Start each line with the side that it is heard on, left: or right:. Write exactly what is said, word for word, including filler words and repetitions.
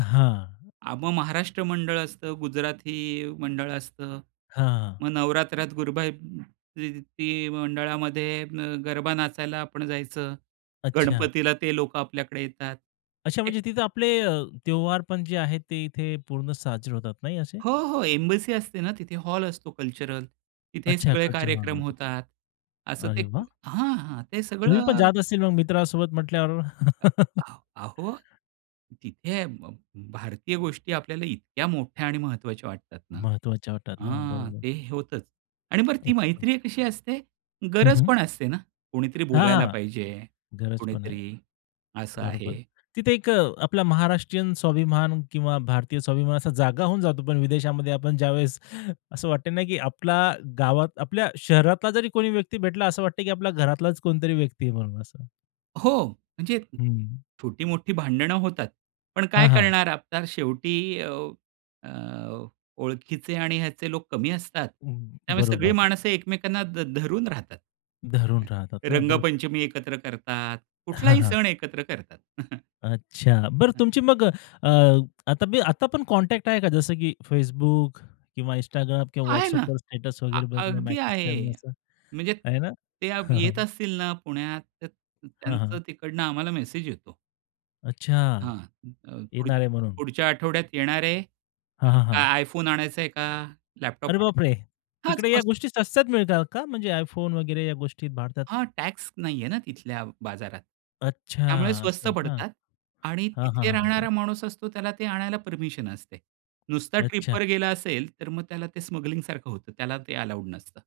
left: अ, हां.
right: आ, मग महाराष्ट्र मंडळ असतं. गुजराती मंडळ असतं.
left: हां.
right: मग नवरात्रात गुरबा ती मंडळामध्ये अ, गरबा नाचायला आपण जायचं.
left: अच्छा.
right: गणपतीला ते लोकं आपल्याकडे येतात.
left: अच्छा
right: एक
left: म्हणजे तिथं आपले अ, त्यौहार पण जे आहेत ते इथे पूर्ण साजरे होतात. नाही असं?
right: हो, हो. एम्बसी असते ना तिथे. हॉल असतो कल्चरल. तिथे
left: अच्छा,
right: सगळे
left: कल्चरल
right: कार्यक्रम
left: हॉलमध्ये.
right: होतात. असं
left: अरे
right: ते
left: वा!
right: हां, हां. ते
left: तुम्ही पण
right: सगळं
left: जात असतील मग मित्रांसोबत म्हटल्यावर?
right: अ आ अहो तिथे भ भारतीय गोष्टी आपल्याला इतक्या मोठ्या आणि महत्त्वाच्या वाटतात ना.
left: महत्त्वाच्या वाटतात ना.
right: हा
left: बरोबर.
right: ते होतंच. आणि बरं ती
left: [unintelligible]
right: मैत्री कशी असते?
left: हं,
right: गरज
left: हं.
right: पण असते ना? कोणीतरी
left: हां,
right: बोलायला
left: हां.
right: पाहिजे.
left: गरज पण आहे.
right: कोणीतरी असं
left: बरोबर.
right: आहे.
left: तिथे एक अ, आपला महाराष्ट्रीयन स्वाभिमान किंवा भारतीय स्वाभिमान असा जागा होऊन जातो. पण विदेशामध्ये आपण ज्यावेळेस असं वाटत नाही, की आपला गावात, आपल्या शहरातला जरी कोणी व्यक्ती भेटला, असं वाटतं, की आपल्या घरातलाच कोणीतरी व्यक्ती आहे म्हणून असं.
right: हो म्हणजे
left: हं.
right: छोटी-मोठी भांडणं होतात. पण काय
left: हां, हां.
right: करणार आता शेवटी अ, अ, ओळखीचे आणि ह्याचे लोक कमी असतात.
left: हं,
right: त्यामुळे सगळी
left: बरोबर.
right: माणसं एकमेकांना ध धरून राहतात.
left: धरून राहतात ना. बरोबर.
right: रंगपंचमी एकत्र करतात,
left: हां,
right: कुठलाही
left: हां.
right: सण एकत्र करतात.
left: अच्छा. बरं तुमची मग अ, आता बी आता पण कॉन्टॅक्ट आहे का जसं की Facebook किंवा Instagram किंवा
right: आहे ना.
left: WhatsAppवर स्टेटस
right: अ
left: वगैरे बघणं,
right: अगदी
left: मेसेज करणं
right: आहे.
left: असं.
right: म्हणजे
left: आहे ना?
right: ते
left: हां,
right: येत
left: हां.
right: असतील ना पुण्यात त
left: हां,
right: त्यांचं
left: हां.
right: तिकडनं आम्हाला मेसेज येतो.
left: अच्छा.
right: हां, अ, पुढच
left: येणार आहे म्हणून.
right: पुढच्या आठवड्यात येणार आहे.
left: हां,
right: अ,
left: हां.
right: iPhone आणायचंय का
left: अरे
right: लॅपटॉप
left: बाप रे!
right: आणायचा? हां,
left: तिकडे
right: स्व
left: या गोष्टी स्वस्तात मिळतात का? म्हणजे iPhone वगैरे या गोष्टी भारतात.
right: हां, टॅक्स नाहीये ना तिथल्या बाजारात.
left: अच्छा.
right: त्यामुळे
left: असं
right: स्वस्त
left: आहे का?
right: पडतात आणि
left: हां, हां,
right: तिथे
left: हां, हां, हां.
right: राहणारा माणूस असतो त्याला ते आणायला परमिशन असते. नुसता
left: अच्छा.
right: ट्रिपवर गेला असेल तर मग त्याला ते स्मगलिंगसारखं होतं. त्याला ते अलाउड नसतं.